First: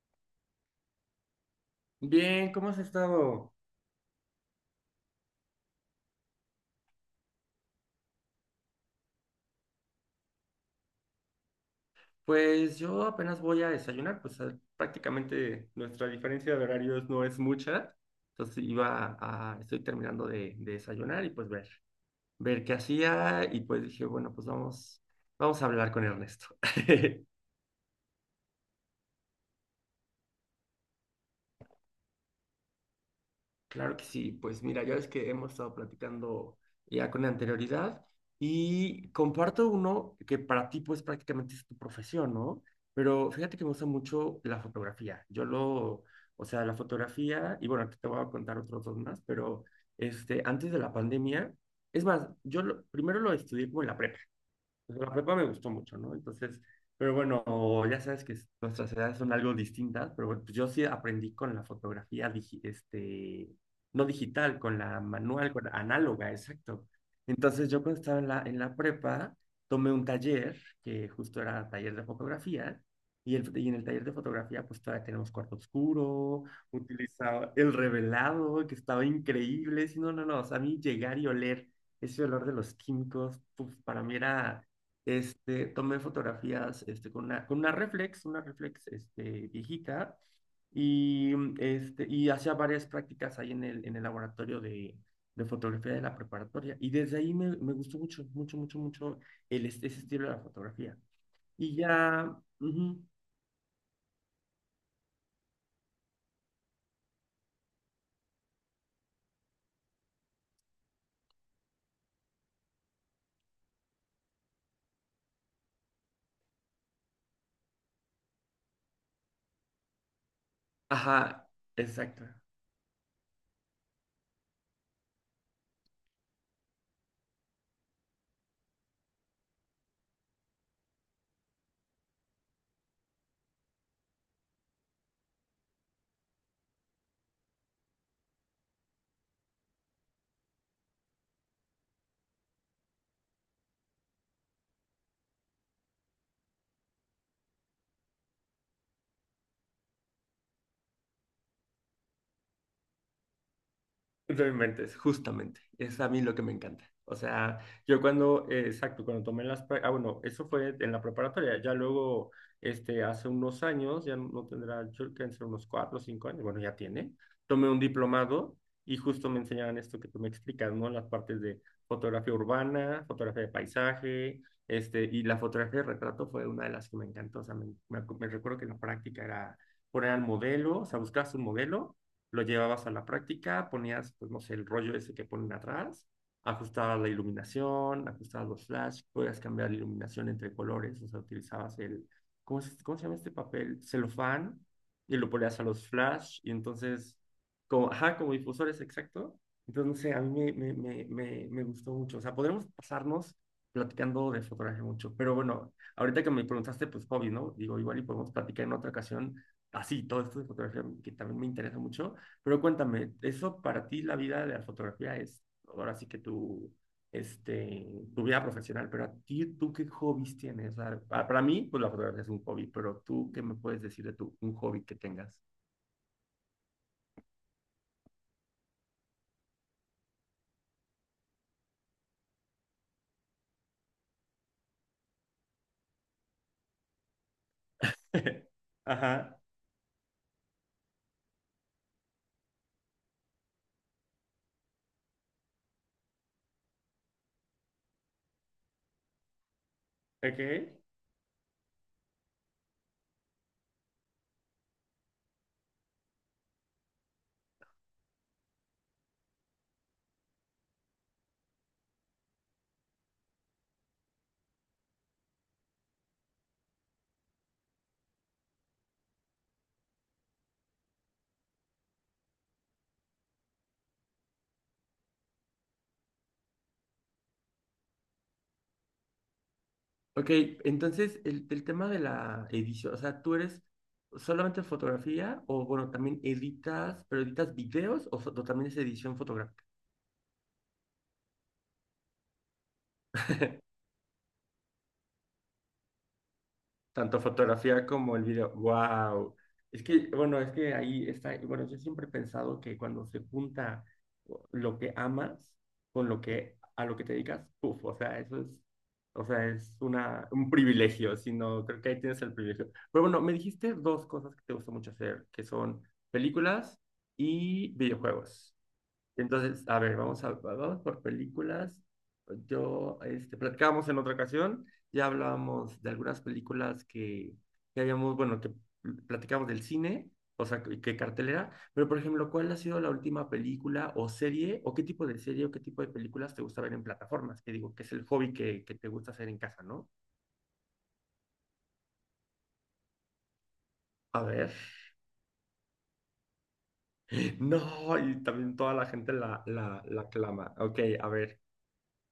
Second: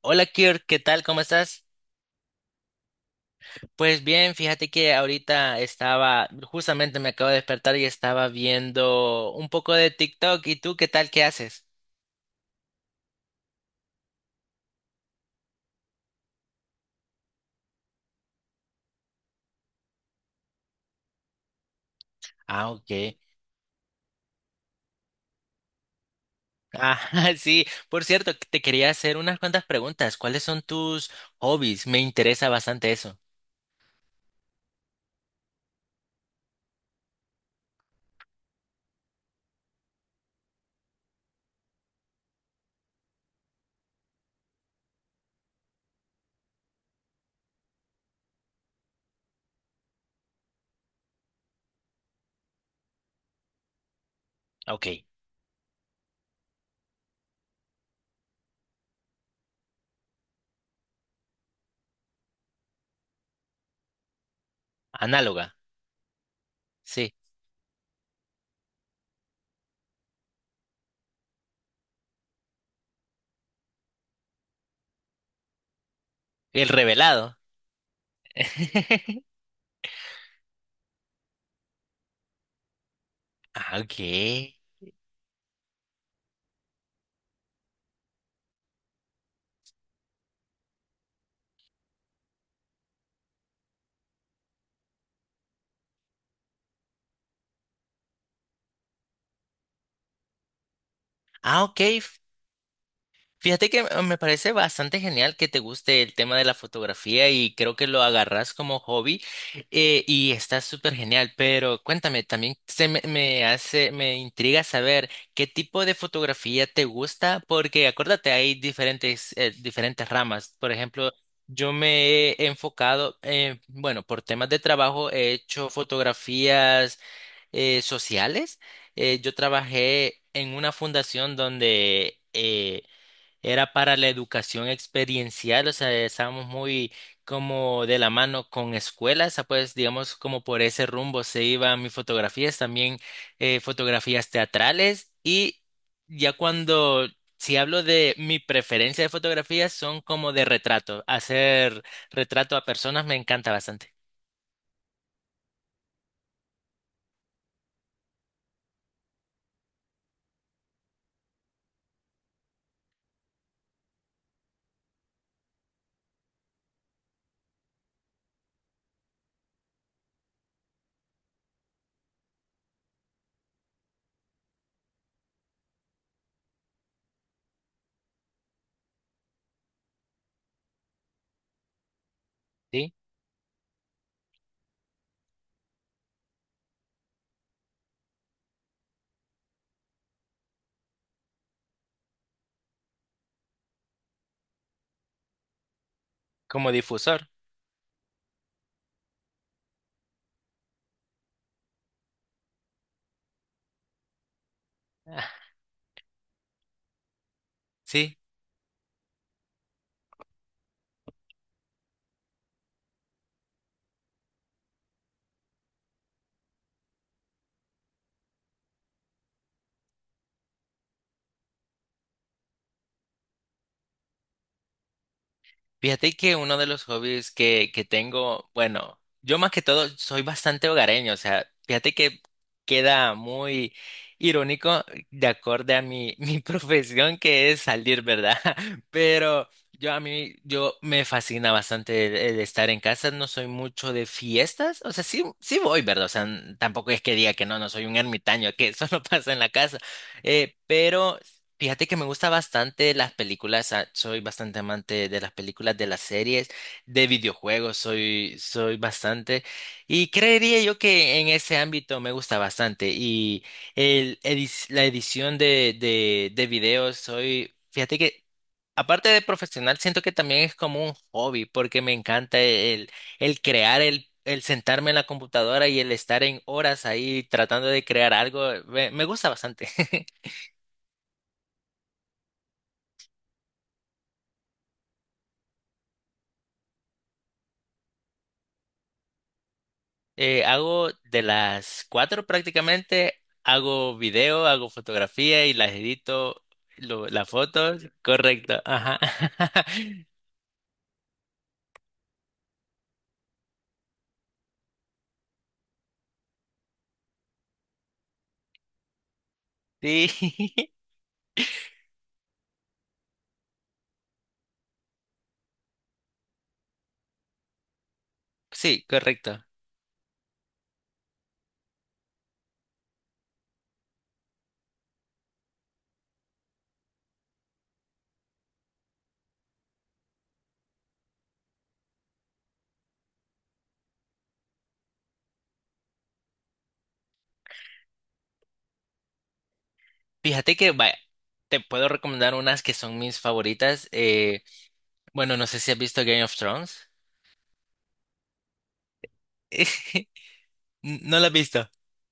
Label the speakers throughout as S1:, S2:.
S1: Hola Kirk, ¿qué tal? ¿Cómo estás?
S2: Bien, ¿cómo has estado?
S1: Pues bien, fíjate que ahorita estaba, justamente me acabo de despertar y estaba viendo un poco de TikTok. ¿Y tú qué tal? ¿Qué haces?
S2: Pues yo apenas voy a desayunar, pues prácticamente nuestra diferencia de horarios no es mucha. Entonces iba a, estoy terminando de desayunar y pues ver, ver
S1: Ah,
S2: qué
S1: ok.
S2: hacía y pues dije, bueno, pues vamos, vamos a hablar con Ernesto.
S1: Ah, sí. Por cierto, te quería hacer unas cuantas preguntas. ¿Cuáles son tus hobbies? Me interesa bastante eso.
S2: Claro que sí, pues mira, ya ves que hemos estado platicando ya con anterioridad y comparto uno que para ti pues prácticamente es tu profesión, ¿no? Pero fíjate que me gusta mucho la fotografía. Yo lo, o sea, La fotografía, y bueno, aquí te voy a contar otros dos más, pero antes de la pandemia, es más, primero lo estudié como en la prepa,
S1: Ok.
S2: pues la prepa me gustó mucho, ¿no? Entonces, pero bueno, ya sabes que nuestras edades son algo distintas, pero bueno, pues yo sí aprendí con la fotografía, no digital, con la manual,
S1: Análoga.
S2: con la análoga, exacto.
S1: Sí.
S2: Entonces yo cuando estaba en la prepa, tomé un taller, que justo era taller de fotografía, y en el taller de fotografía pues todavía tenemos cuarto oscuro,
S1: El revelado.
S2: utilizaba el revelado, que estaba increíble, sí, no, o sea, a mí llegar y oler ese olor de los químicos, puf,
S1: Ah, ok.
S2: para mí era tomé fotografías con una reflex viejita, y hacía varias prácticas ahí en el laboratorio de fotografía de la preparatoria. Y desde ahí me gustó mucho, mucho, mucho, mucho ese estilo de la fotografía.
S1: Ah,
S2: Y
S1: ok.
S2: ya, ujú,
S1: Fíjate que me parece bastante genial que te guste el tema de la fotografía y creo que lo agarras como hobby, y está súper genial, pero cuéntame, también me hace, me intriga saber qué tipo de fotografía te gusta, porque acuérdate, hay diferentes, diferentes ramas. Por ejemplo,
S2: ajá,
S1: yo
S2: exacto.
S1: me he enfocado, bueno, por temas de trabajo he hecho fotografías sociales. Yo trabajé en una fundación donde era para la educación experiencial, o sea, estábamos muy como de la mano con escuelas, ah, pues digamos como por ese rumbo se iban mis fotografías, también fotografías teatrales y ya cuando, si hablo de mi preferencia de fotografías, son como de retrato, hacer retrato a personas me encanta bastante,
S2: No inventes, justamente. Es a mí lo que me encanta. O sea, yo cuando, exacto, cuando tomé Ah, bueno, eso fue en la preparatoria. Ya luego, hace unos años, ya no tendrá, yo creo que ser unos cuatro o cinco años, bueno, ya tiene. Tomé un diplomado y justo me enseñaban esto que tú me explicas, ¿no? Las partes de fotografía urbana, fotografía de paisaje, y la fotografía de retrato fue una de las que me encantó. O sea, me recuerdo que la práctica era poner al modelo, o sea, buscabas un modelo, lo llevabas a
S1: ¿sí?
S2: la práctica, ponías, pues no sé, el rollo ese que ponen atrás, ajustabas la iluminación, ajustabas los flash, podías cambiar la iluminación entre colores, o sea, utilizabas ¿cómo cómo se llama este papel? Celofán, y lo ponías a los flash, y
S1: Como
S2: entonces,
S1: difusor.
S2: como, ajá, como difusores, exacto. Entonces, no sé, a mí me gustó mucho. O sea, podremos pasarnos platicando de fotografía mucho, pero
S1: Ah,
S2: bueno, ahorita que me preguntaste, pues hobby, ¿no? Digo, igual y
S1: sí.
S2: podemos platicar en otra ocasión así, todo esto de fotografía que también me interesa mucho, pero cuéntame, eso para ti la vida de la fotografía es ahora sí que este, tu vida profesional, pero a ti, ¿tú qué hobbies tienes? O sea, para mí, pues la fotografía es un hobby, pero tú, ¿qué me puedes decir de tu, un hobby que tengas?
S1: Fíjate que uno de los hobbies que tengo, bueno, yo más que todo soy bastante hogareño, o sea, fíjate que queda muy irónico de acorde a mi, mi profesión que es salir, ¿verdad?
S2: Ajá,
S1: Pero yo me fascina bastante el estar en casa, no soy mucho de fiestas, o sea, sí, sí voy, ¿verdad? O sea, tampoco es que diga que no, no soy un ermitaño, que eso no pasa en la casa, eh,
S2: ok.
S1: pero Fíjate que me gusta bastante las películas, ah, soy bastante amante de las películas, de las series, de videojuegos, soy bastante. Y creería yo que en ese ámbito me gusta bastante. Y la edición de videos, soy, fíjate que aparte de profesional, siento que también es como un hobby, porque me encanta el crear, el sentarme en la computadora y el estar en horas ahí tratando de crear algo, me gusta bastante.
S2: Ok, entonces el tema de la edición, o sea, ¿tú eres solamente fotografía o bueno, también editas, pero editas videos o también es edición fotográfica?
S1: Hago de las cuatro prácticamente, hago video, hago fotografía y las edito,
S2: Tanto
S1: las
S2: fotografía
S1: fotos,
S2: como el video.
S1: correcto, ajá.
S2: ¡Wow! Es que, bueno, es que ahí está. Bueno, yo siempre he pensado que cuando se junta lo que amas con lo que a lo que te dedicas, ¡puf! O sea, eso es, o sea, es
S1: Sí,
S2: una, un privilegio, sino creo que ahí tienes el privilegio. Pero bueno, me dijiste dos cosas que te gusta mucho hacer, que son películas y videojuegos.
S1: sí, correcto.
S2: Entonces, a ver, vamos a, vamos por películas. Yo, platicábamos en otra ocasión, ya hablábamos de algunas películas que habíamos, bueno, que platicábamos del cine, o sea, que cartelera, pero por ejemplo, ¿cuál ha sido la última película o serie, o qué tipo de serie o qué tipo de películas te gusta ver en plataformas? Que digo, que es el hobby que te gusta hacer en casa, ¿no?
S1: Fíjate que vaya, te puedo recomendar unas que son mis favoritas.
S2: A ver.
S1: Bueno, no sé si has visto Game of Thrones.
S2: No, y también toda la gente la clama. Ok, a
S1: No la has
S2: ver.
S1: visto.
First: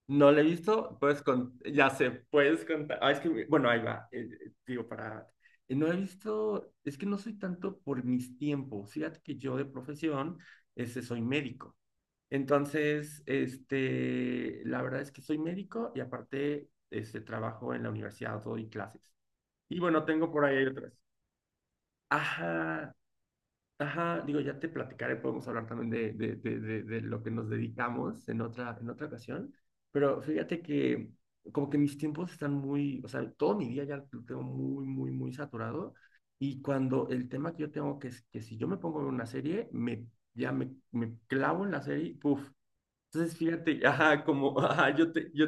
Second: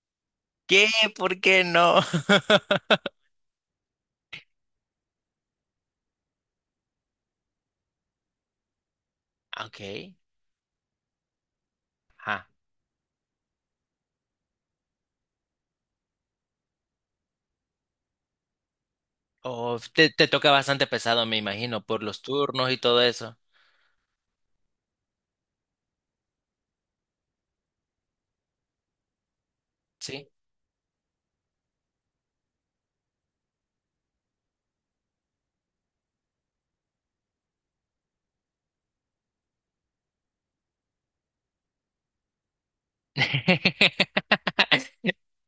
S2: No la he
S1: ¿Qué?
S2: visto, puedes
S1: ¿Por qué
S2: ya
S1: no?
S2: sé, puedes contar. Ah, es que, bueno, ahí va. Digo, para. No he visto, es que no soy tanto por mis tiempos. Fíjate que yo de
S1: Ok.
S2: profesión, soy médico.
S1: Ajá.
S2: Entonces, la verdad es que soy médico y aparte, trabajo en la universidad, doy clases.
S1: Oh,
S2: Y bueno,
S1: te
S2: tengo por
S1: toca
S2: ahí
S1: bastante
S2: otras.
S1: pesado, me imagino, por los turnos y
S2: Ajá,
S1: todo eso.
S2: ajá, digo, ya te platicaré, podemos hablar también de lo que nos dedicamos en otra ocasión, pero
S1: Sí.
S2: fíjate que como que mis tiempos están muy, o sea, todo mi día ya lo tengo muy, muy, muy saturado y cuando el tema que yo tengo, que es que si yo me pongo a ver una serie, me clavo en la serie, y puf. Entonces, fíjate, ajá, como, ajá,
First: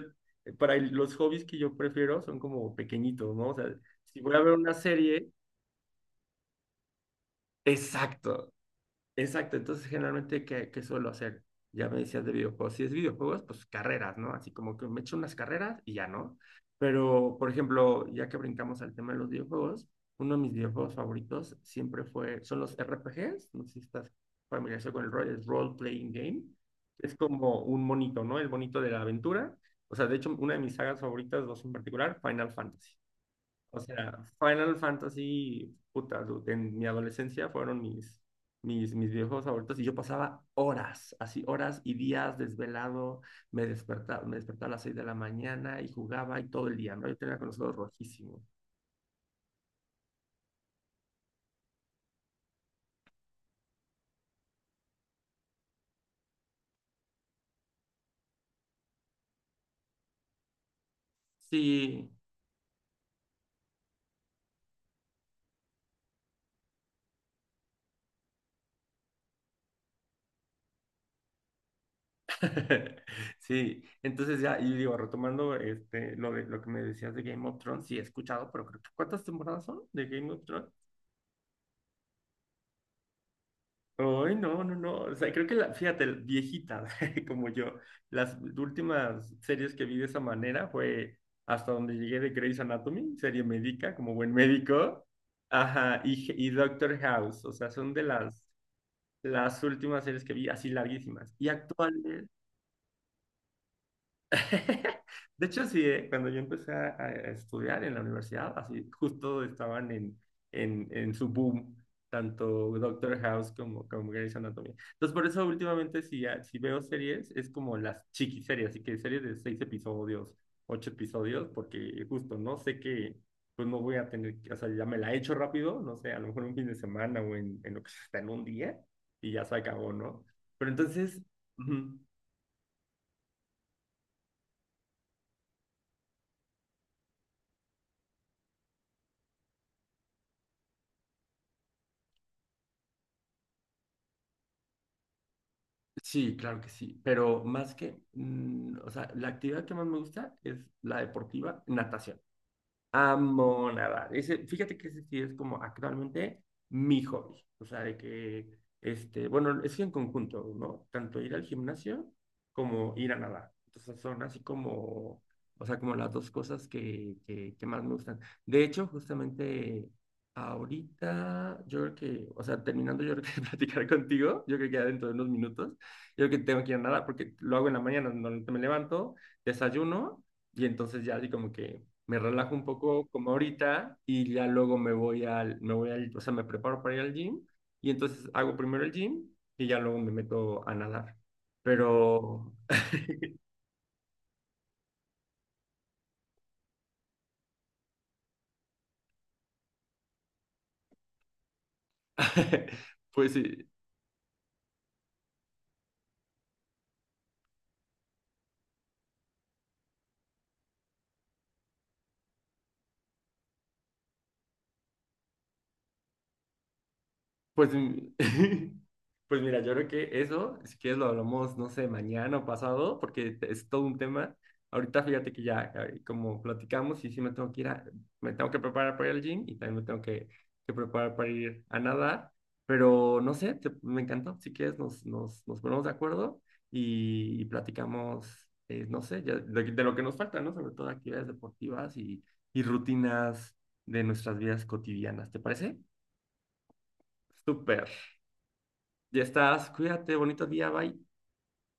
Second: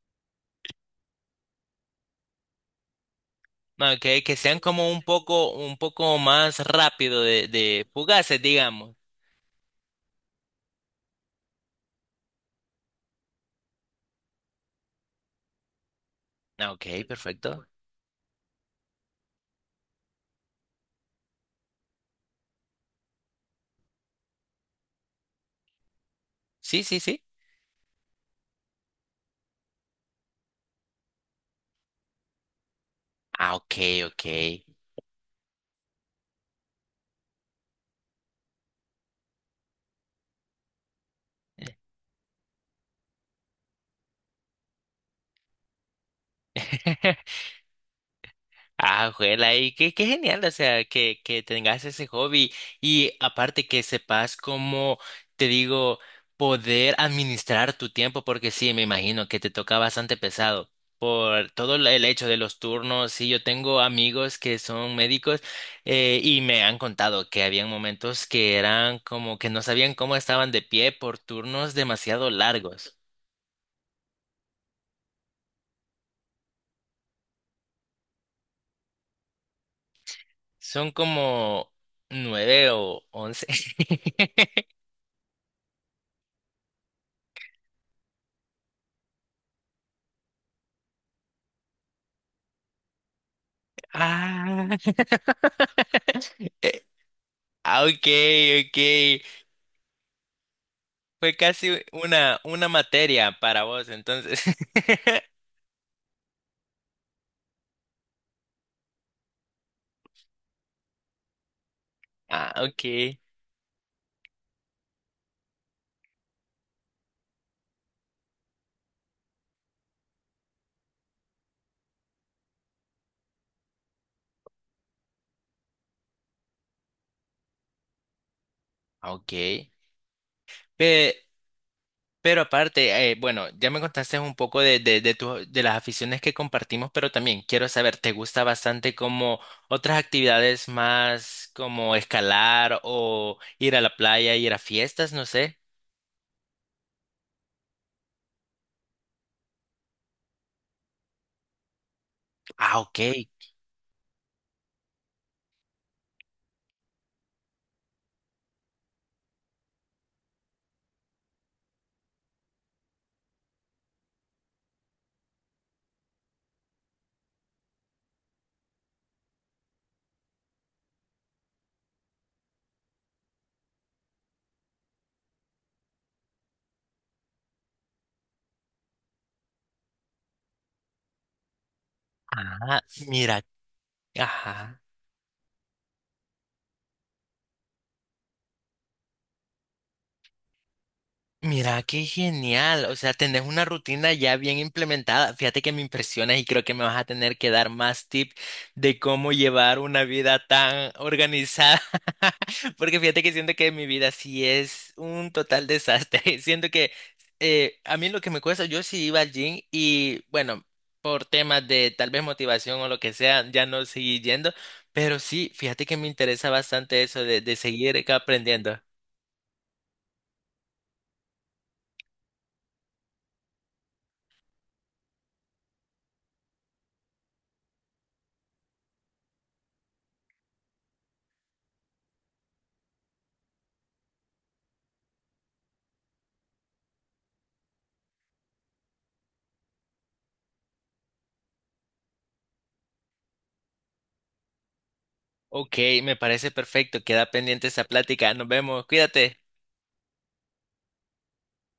S2: para los hobbies que yo prefiero son como pequeñitos, ¿no? O sea,
S1: No,
S2: si
S1: que
S2: voy a ver
S1: sean
S2: una
S1: como
S2: serie...
S1: un poco más rápido de fugaces,
S2: Exacto.
S1: digamos.
S2: Exacto, entonces generalmente, ¿qué, qué suelo hacer? Ya me decías de videojuegos. Si es videojuegos, pues carreras, ¿no? Así como que me echo unas carreras y ya, ¿no?
S1: Ah, ok,
S2: Pero, por
S1: perfecto.
S2: ejemplo, ya que brincamos al tema de los videojuegos, uno de mis videojuegos favoritos siempre fue, son los RPGs, no sé si estás familiarizado con el rol, es Role Playing Game.
S1: Sí, sí,
S2: Es
S1: sí.
S2: como un monito, ¿no? El monito de la aventura. O sea, de hecho, una de mis sagas favoritas, dos en particular, Final Fantasy.
S1: Ah, ok,
S2: O sea,
S1: ok.
S2: Final Fantasy, puta, dude, en mi adolescencia fueron mis videojuegos favoritos y yo pasaba horas, así horas y días desvelado, me despertaba a las 6 de la mañana y jugaba y todo el día, ¿no? Yo tenía con los ojos rojísimos.
S1: Ah, juela, y qué, qué genial, o sea, que tengas ese hobby y aparte que sepas cómo, te digo, poder administrar tu tiempo, porque sí, me imagino que te toca bastante pesado por todo el
S2: Sí,
S1: hecho de los turnos. Sí, yo tengo amigos que son médicos, y me han contado que habían momentos que eran como que no sabían cómo estaban de pie por turnos demasiado largos.
S2: sí. Entonces ya, y digo, retomando lo que me decías de Game of Thrones, sí he escuchado, pero creo que ¿cuántas temporadas son de Game of Thrones?
S1: Son como nueve o once.
S2: Ay, no. O sea, creo que la, fíjate, viejita, como yo, las últimas series que vi de esa manera fue hasta donde llegué de Grey's Anatomy, serie médica, como buen
S1: Ah.
S2: médico. Ajá, y Doctor House. O sea,
S1: Ah,
S2: son de
S1: ok, ok.
S2: las últimas series que vi así larguísimas.
S1: Fue
S2: Y
S1: casi
S2: actuales.
S1: una materia para vos, entonces.
S2: De hecho, sí, cuando yo empecé a estudiar en la universidad, así justo estaban en su boom,
S1: Ah,
S2: tanto
S1: ok,
S2: Doctor House como, como Grey's Anatomy. Entonces, por eso últimamente si veo series, es como las chiquiseries, así que series de 6 episodios, 8 episodios, porque justo no sé que, pues no voy a tener, o sea, ya me la he hecho rápido, no sé, a lo mejor un fin de semana o en lo que sea, hasta en un día,
S1: ok.
S2: y ya se acabó, ¿no? Pero entonces...
S1: Pe-
S2: ujú.
S1: pero aparte, bueno, ya me contaste un poco de las aficiones que compartimos, pero también quiero saber, ¿te gusta bastante como otras actividades más como escalar o ir a la playa, ir a fiestas? No sé.
S2: Sí, claro que sí, pero más que, mm, o sea, la actividad que más me gusta es la deportiva, natación.
S1: Ah, ok.
S2: Amo nadar. Ese, fíjate que ese sí es como actualmente mi hobby. O sea, de que, este, bueno, es en conjunto, ¿no? Tanto ir al gimnasio como ir a nadar. Entonces son así como, o sea, como las dos cosas que más me gustan. De hecho, justamente ahorita, yo creo que, o sea, terminando yo creo que de platicar contigo, yo creo que ya dentro de unos minutos, yo creo que tengo que ir a nadar porque lo hago en la mañana, normalmente me levanto, desayuno. Y entonces ya así como que me relajo un
S1: Ah,
S2: poco como
S1: mira.
S2: ahorita y ya luego
S1: Ajá.
S2: me voy al, o sea, me preparo para ir al gym y entonces hago primero el gym y ya luego me meto a nadar.
S1: Mira, qué
S2: Pero,
S1: genial. O sea, tenés una rutina ya bien implementada. Fíjate que me impresionas y creo que me vas a tener que dar más tips de cómo llevar una vida tan organizada. Porque fíjate que
S2: pues
S1: siento
S2: sí,
S1: que mi vida sí es un total desastre. Siento que a mí lo que me cuesta, yo sí iba al gym y bueno, por temas de tal vez motivación o lo que sea, ya no seguí yendo. Pero sí, fíjate que me interesa bastante eso de
S2: pues,
S1: seguir
S2: mm,
S1: aprendiendo.
S2: pues mira, yo creo que eso, si quieres lo hablamos, no sé, mañana o pasado, porque es todo un tema. Ahorita fíjate que ya, como platicamos, y sí me tengo que me tengo que preparar para ir al gym y también me tengo que preparar para ir a nadar, pero no sé, me encantó. Si quieres nos ponemos de acuerdo y platicamos, no sé, ya de lo que nos falta, ¿no? Sobre todo actividades deportivas y rutinas de nuestras vidas cotidianas, ¿te
S1: Ok,
S2: parece?
S1: me parece perfecto. Queda pendiente esa
S2: Súper.
S1: plática. Nos vemos.
S2: Ya
S1: Cuídate.
S2: estás. Cuídate. Bonito día. Bye.